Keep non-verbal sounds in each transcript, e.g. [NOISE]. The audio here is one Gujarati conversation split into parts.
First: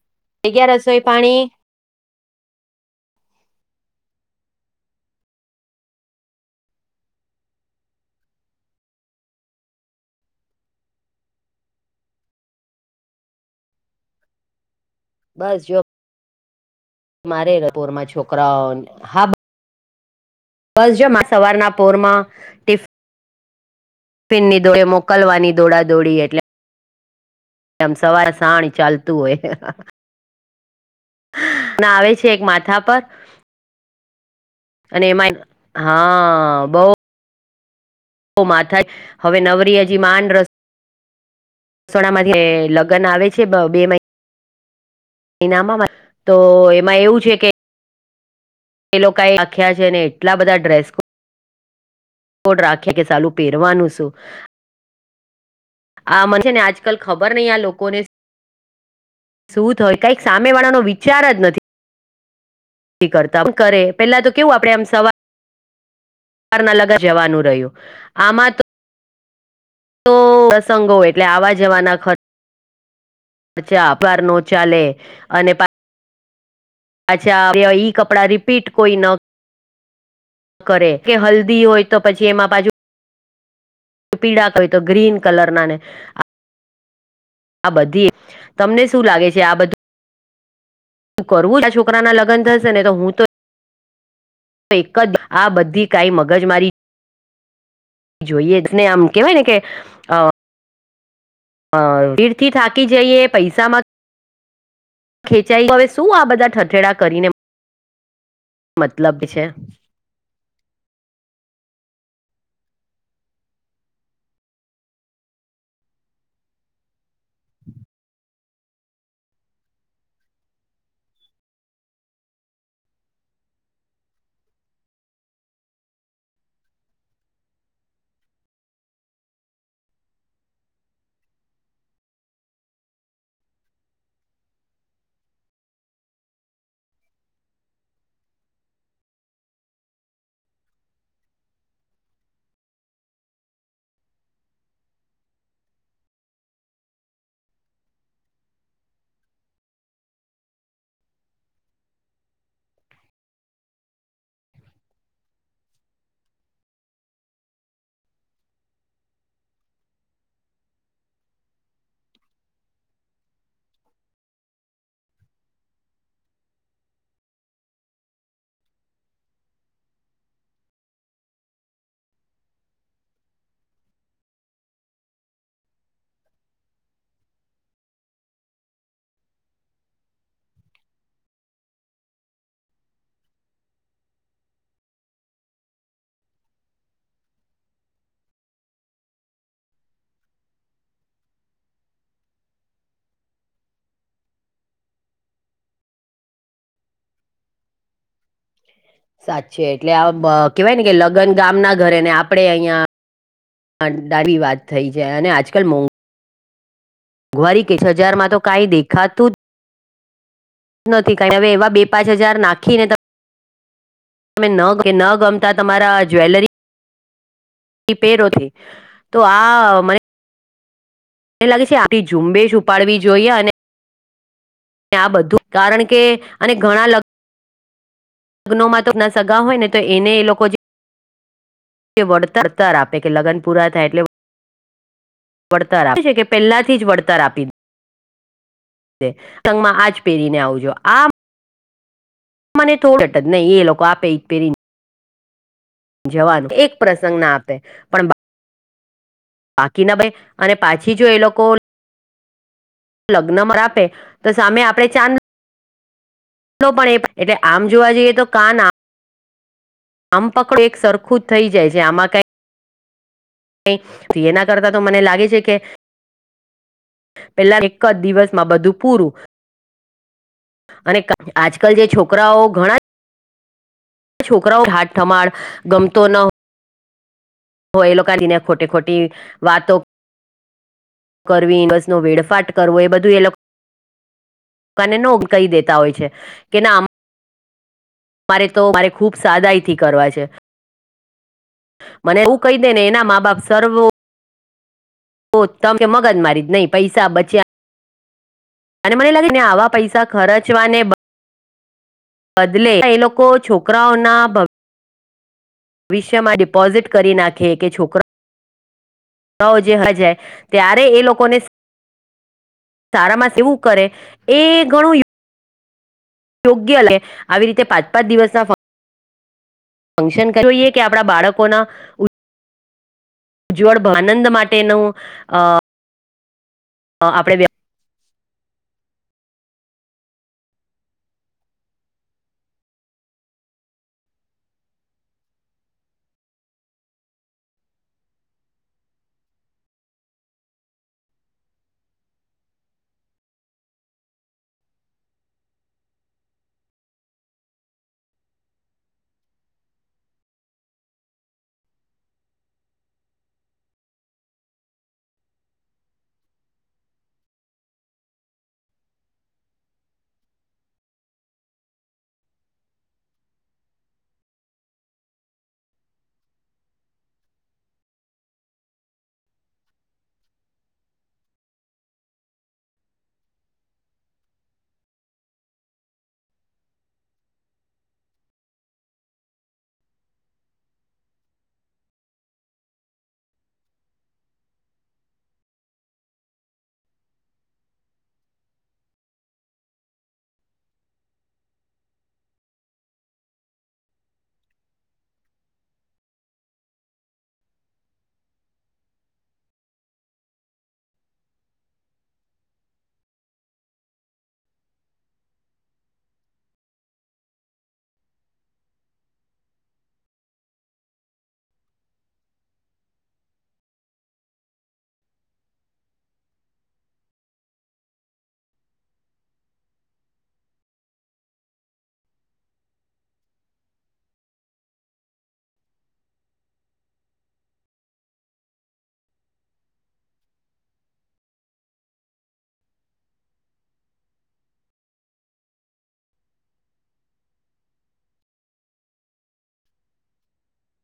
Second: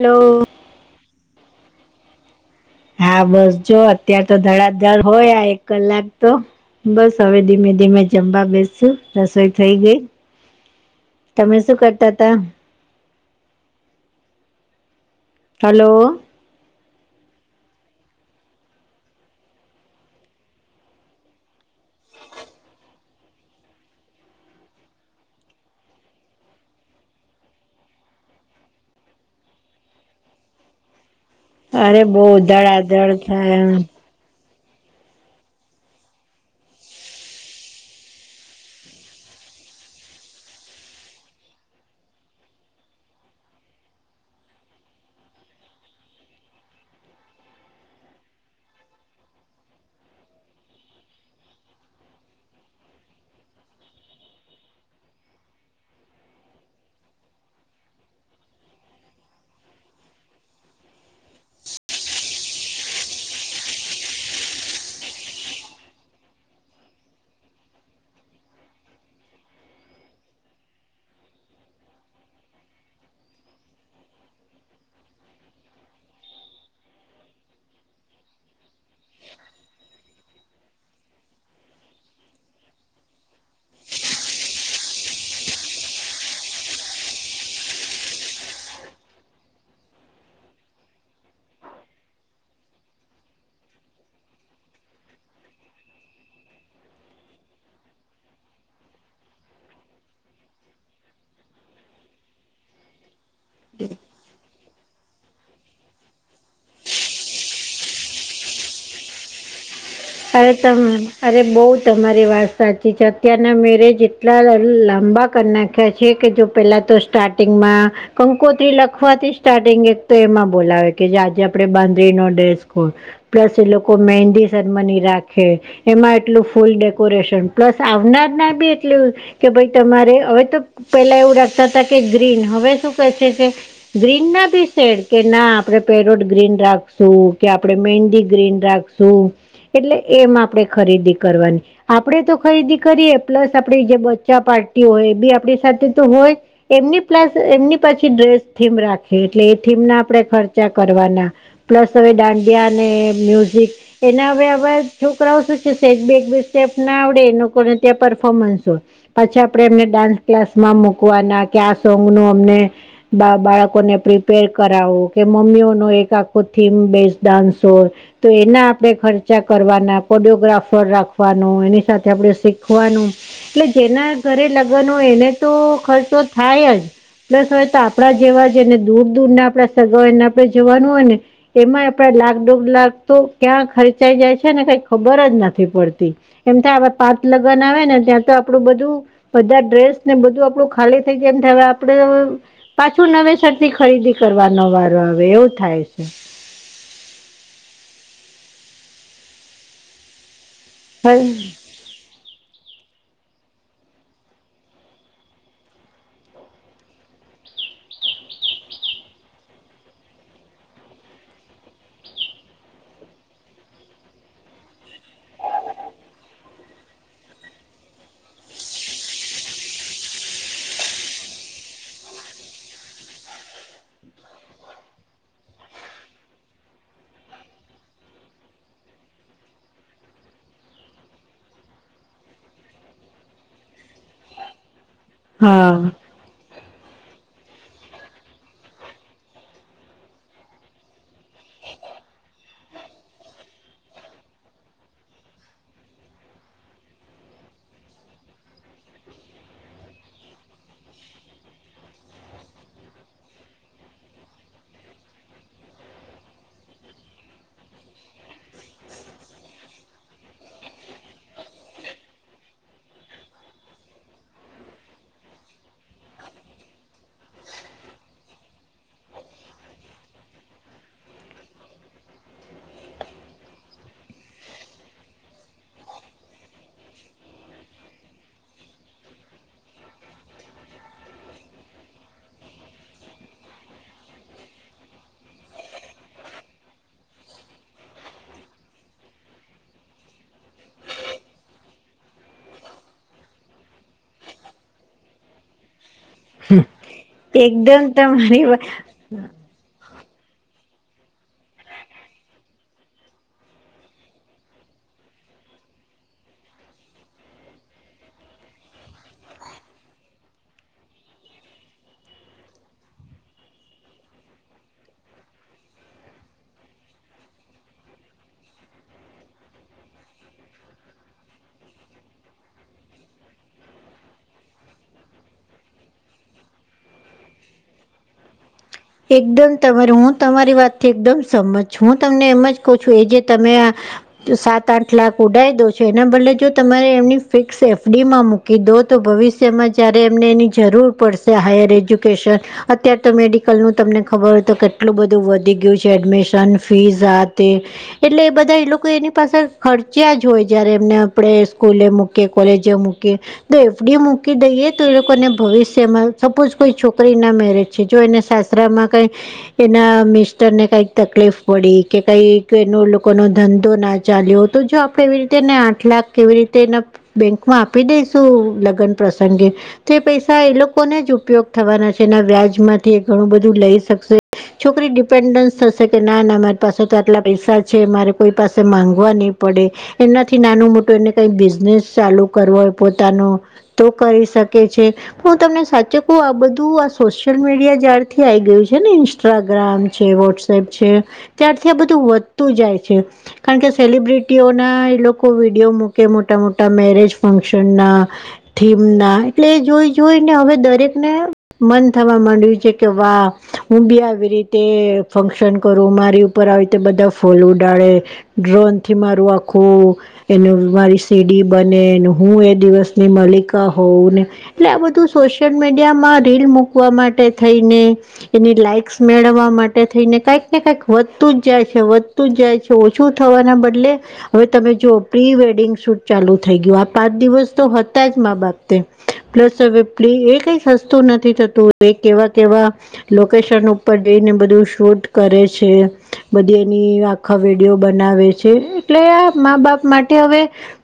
હલો જગયા રસોઈ પાણી હા બસ જો અત્યાર તો ધડાધર હોય આ એક કલાક તો બસ હવે ધીમે ધીમે જમવા બેસસ રસોઈ થઈ ગઈ. તમે શું કરતા તા બસ જો હલો મારેપોરમાં છોકરાઓ હા. બસ જમા સવારના પોરમાં ટિફ ફિનની દોડે મોકલવાની દોડા દોડી એટલે આમ સવારે સાણી ચાલતું હોય. અરે આવે બહ છે એક માથા પર ધડાધડ થાય એમ અને એમાં હા બઉ માથા હવે નવરીયજી માન રસ સોણા માંથી લગ્ન આવે છે બે મહિના નામામાં તો એમાં એવું છે, કે એ લોકો એ આખ્યા છે ને એટલા બધા ડ્રેસ ડ રાખે કે ચાલું પહેરવાનું શું આ મન ને આજકાલ ખબર નહી આ લોકોને શું થય કઈક સામે વાળા નો વિચાર જ નથી. કરતા કરે પેલા તો કેવું આપડે આમ સવાર લગ જવાનું રહ્યું આમાં તો તો પ્રસંગો એટલે આવા જવાના ખર્ચ ાાર નો ચાલે અને અચ્છા ઈ કપડા રિપીટ કોઈ ન કરે કે હલ્દી હોય, તો પછી એમાં બાજુ પીડા ક તો ગ્રીન કલર ના ને આ બધી તમને શું લાગે છે, આ બધુ તું કરવું આ છોકરાં લગનશે ને તો હું તો એક જ આ બધી કાઈ મગજ મારી જોઈએ ને આમ કેવાય ને કે હ ભીડ થી થાકી જઈએ પૈસામાં ખેંચાઈ હવે શું આ બધા ઠેડા કરીને મતલબ છે. અરે ત અરે બઉ તમારી વાત સાચી છે અત્યારના મેરેજ એટલા લાંબા ક નાખ્યા છે, કે જો પહેલાં તો સ્ટાર્ટિંગમાં કંકોત્રી લખવાથી સ્ટાર્ટિંગ એક તો એમાં બોલાવે કે જે આજે આપે બાંદ્રીનોો ડસ હોય. પ્લસ એ લોકો મહેંદી સેરેમની રાખે એમાં એટલું ફૂલ ડેકોરેશન પ્લસ આવનાર ના બી એટલું કે ભાઈ તમારે હવે તો પેલા એવું રાખતા હતા કે ગ્રીન હવે શું કેસે છે ગ્રીન ના બી સેડ કે ના આપણે પેરોટ ગ્રીન રાખશું કે આપણે મહેંદી ગ્રીન રાખશું શું એટલે એમ આપણેે ખરીદી કરવાની આપડે તો ખરીદી કરીએ પ્લસ આપડી જે બચ્ચા પાર્ટી હોય એ બી આપણી સાથે તો હોય એમની પ્લસ એમની પછી ડ્રેસ થીમ રાખી એટલે એ થીમ ના આપણે ખર્ચા કરવાના પ્લસ હવે દાંડિયાને મ્યુઝિક એના હવે [UNINTELLIGIBLE] છોકરાઓ શું છે બે સ્ટેપ ના આવડે એ લોકોને ત્યાં પરફોર્મન્સ હોય પછી આપડણે એમને ડાન્સ ક્લાસમાં મુૂકવાના કે આ સોંગ નું અમને બા બાળકોને પ્રિપેર કરાવો કે મમ્મીઓ ન એક આખો થીમ બેઝ ડાન્સ હોય તો એના આપડે ખર્ચ કરવાના કોરિયોગ્રાફર રાખવાનું એની સાથે આપડે શીખવાનું એટલે જેના ઘરે લગ્ન હોય એને તો ખર્ચો થાય જ પ્લસ આપણા જેવા જેને દૂર દૂરના સગા હોય અને ન આપણે જવાનું હોય ને એમાં આપણા લાખ દોઢ લાખ તો ક્યાં ખર્ચાઈ જાય છે ને કઈ ખબર જ નથી પડતી એમ થાય આ પાત લગ્ન આવે ને ત્યાં તો આપણું બધું બધા ડ્રેસ ને બધું આપણું ખાલી થઈ જાય એમ થાય હવે આપડે પાછું નવેસર થી ખરીદી કરવાનો વારો આવે એવું થાય છે સાચે એટલે આ કેવાય ને કે લગ્ન ગામ ના ઘરેને આપણે અહીં [INAUDIBLE] વાત થઈ જાય અને આજકાલ મોંઘવારી કે છ હજાર માં તો કાંઈ દેખાતું જ નથી કાઈ હવે એવા બે પાંચ હજાર નાખી ને તમે ન ન ગમતા તમારા જ્વેલરી પેરોથી તો આ મને મને લાગે છે આપી ઝુંબેશ ઉપાડવી જોઈએ અને આ બધું કારણ કે અને ઘણા લગ લગ્નોનો તો સગા હોય ને તો એને એ લોકો કે વળતરતર આપે કે લગ્ન પૂરા થાય એટલે હા વડતર આપે પહેલાથી જ વળતર આપી દેં પ્રસંગમાં આજ પહેરીને આવજો આ [UNINTELLIGIBLE] મને થોડ [UNINTELLIGIBLE] નહી એ લોકો આપે પેરી જવાનું એક પ્રસંગ ના આપે પણ બાકી ના ભાઈ અને પાછી જો એ લોકો લગ્નમાં આપે તો સામે આપડે પણ એ એટલે આમ જોવા જઈએ તો કાન આમ પકડો એક સરખું જ થઈ જાય છે આમાં કઈ એના કરતા તો મને લાગે છે કે પહેલા એક જ દિવસમાં બધું પૂરું અને આજકાલ જે છોકરાઓ ઘણા છોકરાઓ હાથ ઠમાડ ગમતો ન હો એ લોકો [UNINTELLIGIBLE] ને ખોટે ખોટી વાતો કરવી બસ નો વેડફાટ કરવો એ બધું એ લોકો ક નો કહી દેતા હોય છે કે ના આ મારે તો મારે ખુબ સાદાઈ થી કરવા છે મને એવું કહી દે ને એના મા બાપ સર્વ તમે કે મગન મારી નહી પૈસા બચ્યા [UNINTELLIGIBLE] અને મને લાગે ને આવા પૈસા ખર્ચવાને બદલે એ લોકો છોકરાઓ ના ભવિષ્યમાં ડિપોઝિટ કરી નાખે કે છોકરો જે હજાય ત્યારે એ લોકોને તારા માંસી હું કરે એ ઘણું યોગ્ય લે આવી રીતે પાંચ-પાંચ દિવસના ફંક્શન કર [UNINTELLIGIBLE] ઈએ કે આપડા બાળકોના જ્જવળ બ આનંદ માટેનું અ અ આપણે બે એકદમ તમારે હું તમારી વાતથી એકદમ સમજ છ હું તમને એમ જ કઉ છું એ જે તમે આ તો સાત આઠ લાખ ઉડાઇ દઉ છું એના બદલે જો તમારે એમની ફિક્સ એફડી માં મુક કે દો તો ભવિષ્યમાં જયારે એમને એની જરૂર પડશે હાયર એજ્યુકેશન અત્યાર તો મેડી આ કલનું તમને ખબર હોય તો કેટલું બધું વધી ગ્યુ છે એડમિશન ફીઝ આ તે. એટલે એ બધા એ લોકો એની પાસે ખર્ચ્યા જ હોય જયારે એમને આપડે સ્કૂલે મોક કે કોલેજ મૂકી્ય તો એફડી મૂકી દઈએ, તો એ લોકોને ભવિષ્યમાં સપોઝ કોઈ છોકરી ના મેરેજ છે જો એને સાસરા માં કઈ એના મિસ્ટરને કઈક તકલીફ પડી કે કઈક એનો લોકો ન ધંધો ના ચાલ્યો તો જો આપ કેવી રીતેને આઠ લાખ કેવી રીતે ન બેંક માં આપી દેસું લગન પ્રસંગે. તે પૈસા એ લોકોને જ ઉપયોગ થવાના છે, એના વ્યાજ માંથી ઘણું બધું લઈ શકશે. છોકરી ડિપેન્ડન્સ થશે કે ના ના મારી પાસે તો આટલા પૈસા છે મારે કોઈ પાસે માંગવા ની પડે. એનાથી નાનું મોટું એમને કઈ બિઝનેસ ચાલુ કરવો હોય પોતાનો તો કરી શકે છે હું તમને સાચું કઉ આ બધું આ સોશિયલ મીડિયા જયાર થી આઈ ગયું છે ને ઇન્સ્ટ્રાગ્રામ છે, વોટ્સએપ છે. ત્યારથી આ બધું વધતું જાય છે. કારણ કે સેલિબ્રિટીઓના એ લોકો વિડીયો મૂકે મોટા મોટા મેરેજ ફંક્શનના. થીમ ના, એટલે જોઈ-જોઈને હવે દરેક ને મન થવા માંડ્યું છે. ક વા હું બી આવી રીતે ફંક્શન કરું મારી [UNINTELLIGIBLE] ઉપર આવી રતે બધા ફોલ ઉડાડે. ડ્રોન થી મારું આખું. એનું મારી સીડી બને ન હું એ દિવસની મલિકા હોઉ ને. એટલે આ બધું સોશિયલ મીડિયા માં રીલ મૂકવા માટે થઈને. એની લાઈક્સ મેળવવા માટે થઈને કાંઈક ને કાંઈક વધતું જ જાય છે વધ તું જાય છે, ઓછું થવાના બદલે. હવે તમે જુઓ પ્રી વેડિંગ શૂટ ચાલુ થઈ ગ્યુ આ પાંચ દિવસ તો હતા જ મા બાપતે પ્લસ વપલી એ કઈ સસ્તું નથી થતું. એ કેવા-કેવા લોકેશન ઉપર ડઈને બધું શોધ કરે છે. બધી એની ખવેડીઓ બનાવે છે, એટલે આ મા બાપ માટે હવે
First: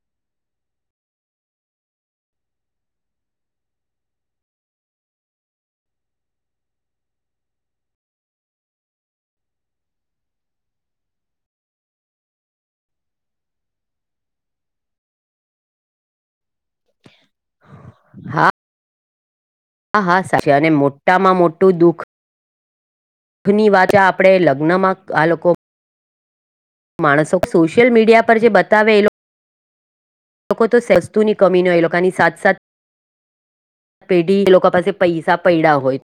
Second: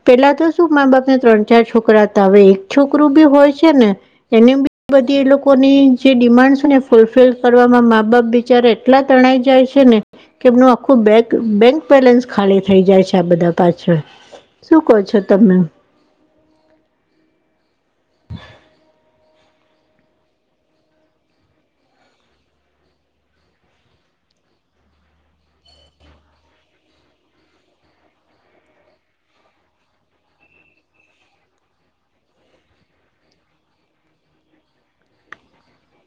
પેલા તો શું મા બાપને ત્રણ ચાર છોકરા તા, હવે એક છોકરું બી હોય છે ને એને બી બધી એ લોકોની જે ડિમાન્ડ છે ને ફૂલફિલ કરવાવામાં મા બાપ બિચારા એટલા તણાઈ જાય છે ને. કે એમનું આખું બેક બેંક બેલેન્સ ખાલી થઈ જાય છે આ બધા પાછળ. શું કહો છો તમે? હા! હા! હા! સાછે અને મોટામાં મોટું દુઃખ. દખ ની વાત ચા આપણે લગ્નમાં આ લોકો માણસો સોશિયલ મીડિયા પર જે બતાવેલો લોકો તો સસ્તુની કમી ન એ લોકોની સાથ-સાથ. પેઢી એ લોકો પાસે પૈસા પૈડા હોયત.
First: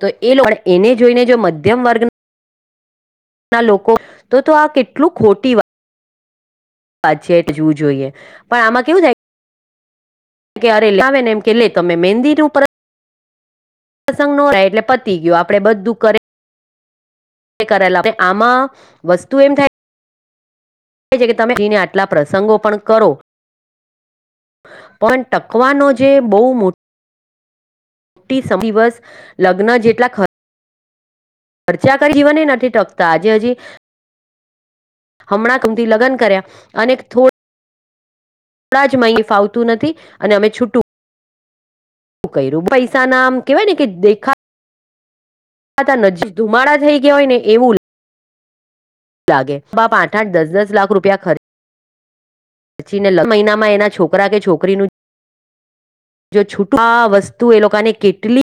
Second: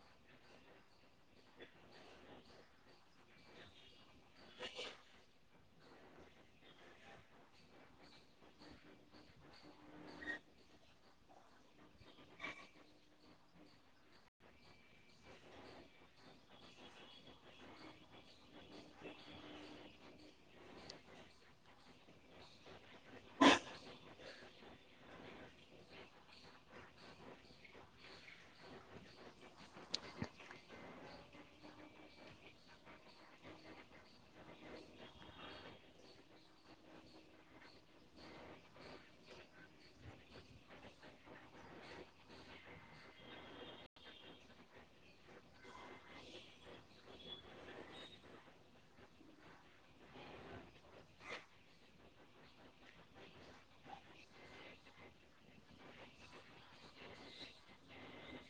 તો એ લો [UNINTELLIGIBLE] એને જોઈને જો મધ્યમ વર્ગ ન ના લોકો તો- તો આ કેટલું ખોટી વા વાત છે [UNINTELLIGIBLE] જોઈએ પણ આમાં કેવું થાય ક્યારે લાવે ને એમ કે લે તમે મહેંદી ઉપર પ્રસંગ ન એટલે પતી ગયયો આપડે બધું કરે કરેલા આમાં વસ્તુ એમ થાય? કે તમે એને આટલા પ્રસંગો પણ કરો. પણ ટકવાનો જે બહુ મોટો- લગ્ન જેટલા ખર્ચા કરી જીવન નથી ટકતા આજે હજી- હમણાં હમથી લગ્ન કર્યા અને થોડ- આપડા જ અં ફાવતું નથી અને અમે છૂટું. ક્યું પૈસા ના આમ કેવાય ને કે દેખા- નજીક ધુમાડા થઈ ગયા હોય ને એવું લાગે- લાગે બાપ આઠ આઠ દસ દસ લાખ રૂપિયા ખર્ચ- પછી ને લ મહિનામાં એના છોકરા કે છોકરીનું જો છુટા વસ્તુ એ લોકોને કેટલી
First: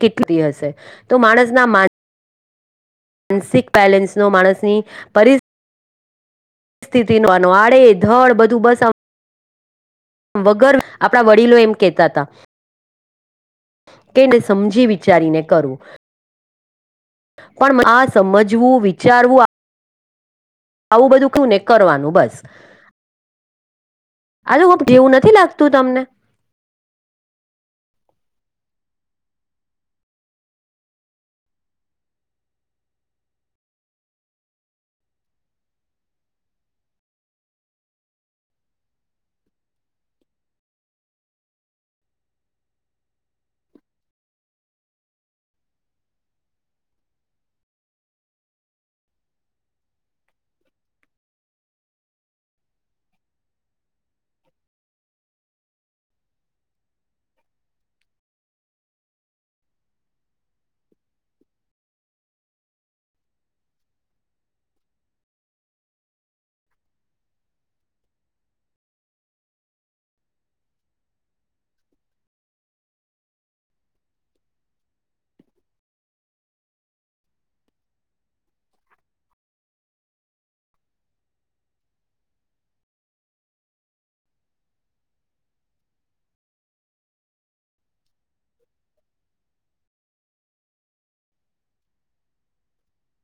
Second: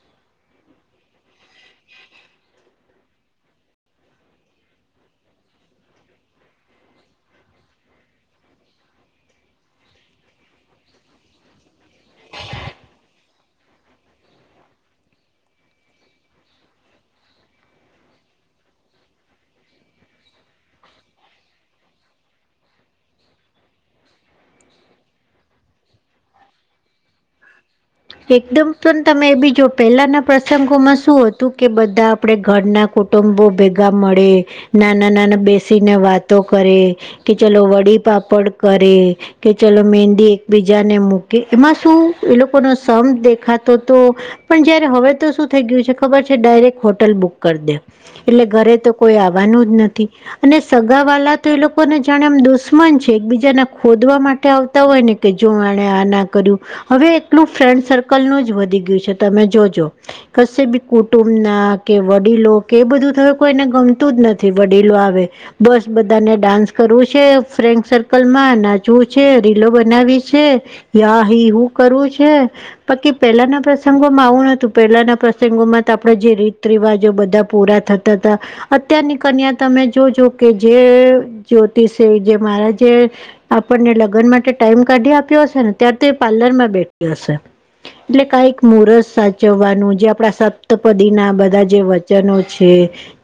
કેટલી હશે તો માણસ ના મા માનસિક બેલેન્સ નો માણસની પરિ- સ્થિતિ ન આડે ધડ બધું બસ- વગર આપણા વડીલો એમ કેતા હતા. કેને સમજી વિચારીને કરવું પણ આ સમજવું વિચારવું. આવું બધું કું ને કરવાનું બસ. અરે હ જેવું નથી લાગતું તમને? એકદમ પણ તમે એ બી જો પહેલાના પ્રસંગોમાં શું હતું કે બધું- આપણે ઘરના કુટુંબો ભેગા મળે નાના નાના બેસીને વાતો કરે- કે ચાલો વડી પાપડ કરે. કે ચલો મહેંદી એકબીજા ને મૂકી એમાં શું એ લોકો ન સમ દેખા તો તો- પણ જયારે હવે તો શું થઈ ગયું છે ખબર છે ડાયરેક્ટ હોટલ બુક કરી દે એટલે ઘરે તો કોઈ આવવાનું જ નથી. અને સગા વાલા તો એ લોકોને જાણે એમ દુશ્મન છે એકબીજાને ખોદવા માટે આવતા હોય ને- કે જો આને આ ના કર્યું હવે એટલું ફ્રેન્ડ સર્કલનુંું જ વધી ગયું છે તમે જોજો- કશે બી કુટુંબ ના કે વડીલો કે એ બધું હ કોઈને ગમતું જ નથી વડીલો આવે- બસ બધાને ડાન્સ કરવું છે ફ્રેન્ડ સર્કલમાં નાચવું છે રીલો બનાવી છે. યા હિ હું કરવુ છે. બાકી પહેલાના પ્રસંગોમાં આવું નતું પહેલાના પ્રસંગોમાં તો આપણે જે રીતે- ત રિવાજો બધા પૂરા થતા હતા. અત્યારની કન્યા તમે જોજો કે જે જ્યોતિષ જે મારા જે- આપણને લગ્ન માટે ટાઈમ કાઢી આપ્યો હશે ને તાર તો પાર્લર માં બેઠી હશે. એટલે કઈક મુહર્ત સાચવવાનું જે આપડા સપ્તપદી ના બધા જે વચનો છે.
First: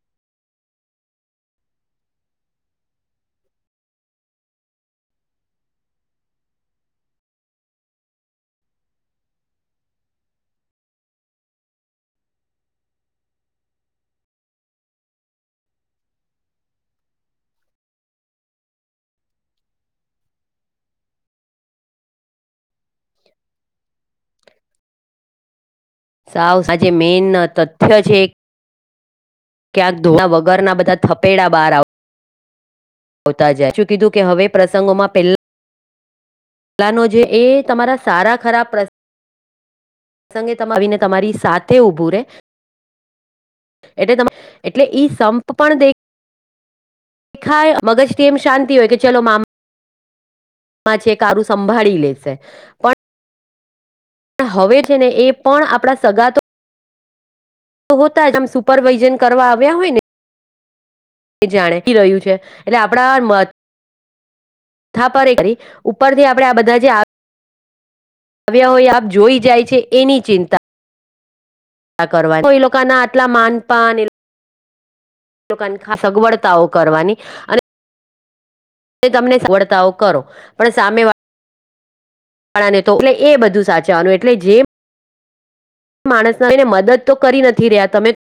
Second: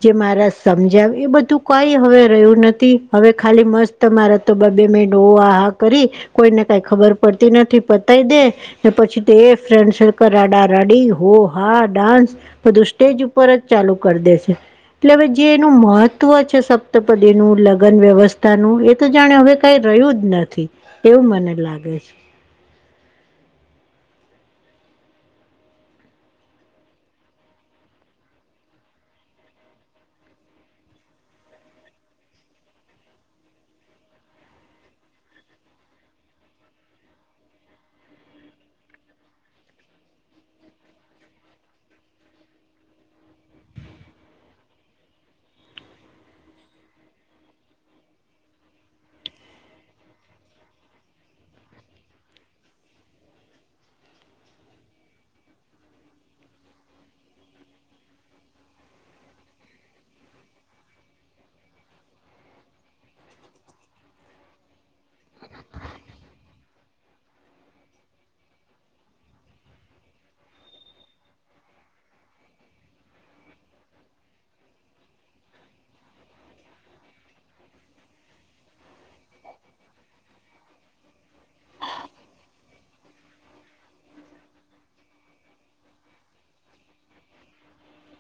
જે મારા સમજાવ એ બધું કઈ હવે રહ્યું નથી હવે ખાલી મસ્ત- તમારા તો બા બે મે ડો આહા કરી કોઈને કઈ ખબર પડતી નથી પતાય દેય. પછી તે ફ્રેન્ડ સક રાડા રાડી હો હા ડાન્સ- બધું સ્ટેજ ઉપર જ ચાલુ કરી દે છે. એટલે હવે જે એનું મહત્વ છે સપ્તપદી નું લગ્ન વ્યવસ્થાનુંું એ તો જાણે હવે કઈ રહ્યું જ નથી એવું મને લાગે છે. સાવ આજે મેન તથ્ય છે. ક્યાંક ધોણા વગરના બધા થપેડા બહાર આવ- આવતા જાય શું કીધું કે હવે પ્રસંગોમાં પહેલા પલા ન જે એ તમારા સારા ખરાબ પ્રશ્ સંગે ત આવીને તમારી સાથે ઉઊભું રે એટલે તમે એટલે ઈ સંપ પણ દે દેખાય મગજ થી એમ શાંતિ હોય કે ચલો મામ માં છે [UNINTELLIGIBLE] સંભાળી લેશે પણ [UNINTELLIGIBLE] હવે છે ને એ પણ આપણા સગાતો તો હોતા જ આમ સુપરવાઇઝન કરવા આવ્યા હોય ને એ જાણે રહ્યું છે એટલે આપડા જ [UNINTELLIGIBLE] [UNINTELLIGIBLE] પર ઉપરથી આપડે આ બધા જે આ આવ્યા હોય આપ જોઈ જાય છે એની ચિંતા કરવાની એ લોકો ના આટલા માનપાન [UNINTELLIGIBLE] સગવડતાઓ કરવાની અને તમને સગવડતાઓ કરો પણ સામે વાલા આપણા ને તો એટલે એ બધું સાચવાનું એટલે જેમ માણસ આવીને મદદ તો કરી નથી રહ્યા તમે